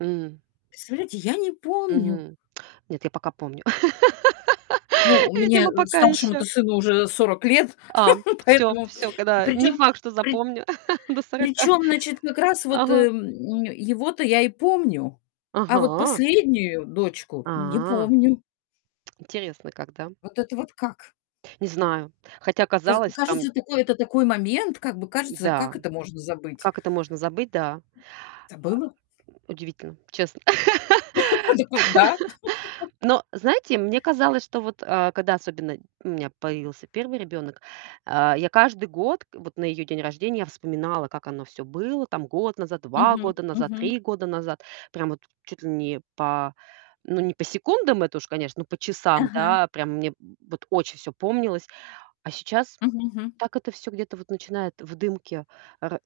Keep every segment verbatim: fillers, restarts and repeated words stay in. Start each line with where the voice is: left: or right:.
right: М.
left: Представляете, я не помню.
right: Мгм. Нет, я пока помню.
left: Ну, у меня
right: Видимо, пока ещё.
left: старшему-то сыну уже сорок лет,
right: А, всё
left: поэтому
right: всё,
left: и
right: кода не
left: причём,
right: факт, что
left: при
right: запомню до сорока.
left: причём, значит, как раз вот,
right: Ага.
left: эм, его-то я и помню. А вот
right: Ага!
left: последнюю дочку не
right: А!
left: помню.
right: Интересно как, да?
left: Вот это вот как?
right: Не знаю. Хотя
left: Каз
right: казалось там
left: кажется, такой, это такой момент, как бы кажется, как
right: М-да,
left: это можно забыть?
right: как это можно забыть, да.
left: Забыла.
right: А, удивительно, честно.
left: Дак вот да.
right: Но знаете, мне казалось, что вот, а, когда особенно у меня появился первый ребёнок, а, я каждый год, вот на её день рождения, я вспоминала, как оно всё было там год назад, два
left: Мгм
right: года назад,
left: мгм.
right: три года назад, прямо от чуть ли не па ну, не по секундам, это уж, конечно, но по часам,
left: Ага.
right: да, прямо мне вот очень всё помнилось, а сейчас
left: Мгм мгм.
right: так это всё где-то вот начинает в дымке, а ра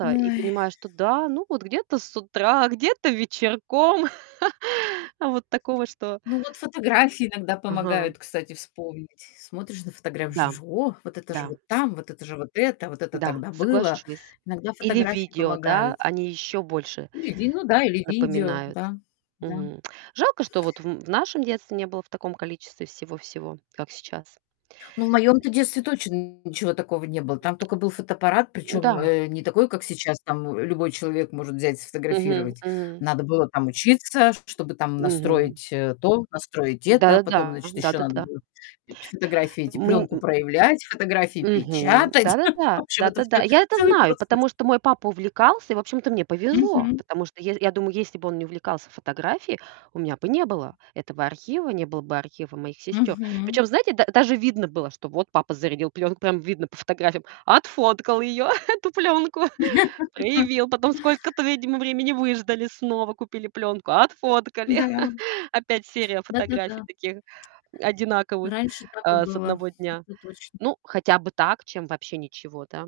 right: и
left: Ой.
right: понимаешь, что да, ну вот где-то с утра, где-то вечерком. Вот такого, что
left: Ну вот фотографии иногда
right: Ага.
left: помогают, кстати, вспомнить. Смотришь на фотографи
right: Да.
left: жуж: "О, вот это же
right: Да.
left: вот там, вот это же, вот это, а вот это
right: Да.
left: тогда было".
right: Соглашусь.
left: Иногда
right: Или
left: фотографии
right: видео, да,
left: помогают.
right: они ещё больше
left: Или ди ну да, или видео,
right: напоминают.
left: да, да.
right: Мгм. Жалко, что вот в м в нашем детстве не было в таком количестве всего-всего, как сейчас.
left: Ну, в моем-то детстве точно ничего такого не было. Там тока был фотоаппарат, причём,
right: М-да.
left: э, не такой, как сейчас, там любой человек может взять,
right: Мгм
left: сфотографировать.
right: мгм.
left: Надо было там учиться, чтобы там
right: Мгм.
left: настроить, э, то, настроить это, потом,
right: Да-да-да.
left: значит, ещё надо
right: Да-да-да.
left: будет фи фотографии эти, пленку
right: Мнь
left: проявлять, фотографии
right: Мгм.
left: печатать.
right: Да-да-да.
left: В общем, это
right: Да-да-да.
left: всё
right: Я это
left: целый
right: знаю,
left: процесс.
right: потому что мой папа увлекался и, общем-то, мне повезло,
left: Мгм.
right: потому что я ес я думаю, если бы он не увлекался фотографией, у меня бы не было этого архива, не было бы архива моих сестёр.
left: Мгм.
right: Причём, знаете, да даже видно было, что вот папа зарядил плёнку, прям видно по фотографиям, отфоткал её, эту плёнку, проявил, потом сколько-то, видимо, времени выждали, снова купили плёнку, отфоткали.
left: Да.
right: Опять серия фотографий
left: Да-да-да.
right: таких одинаковых,
left: Раньше так и
right: э, с
left: было,
right: одного дня.
left: это точно.
right: Ну, хотя бы так, чем вообще ничего, да?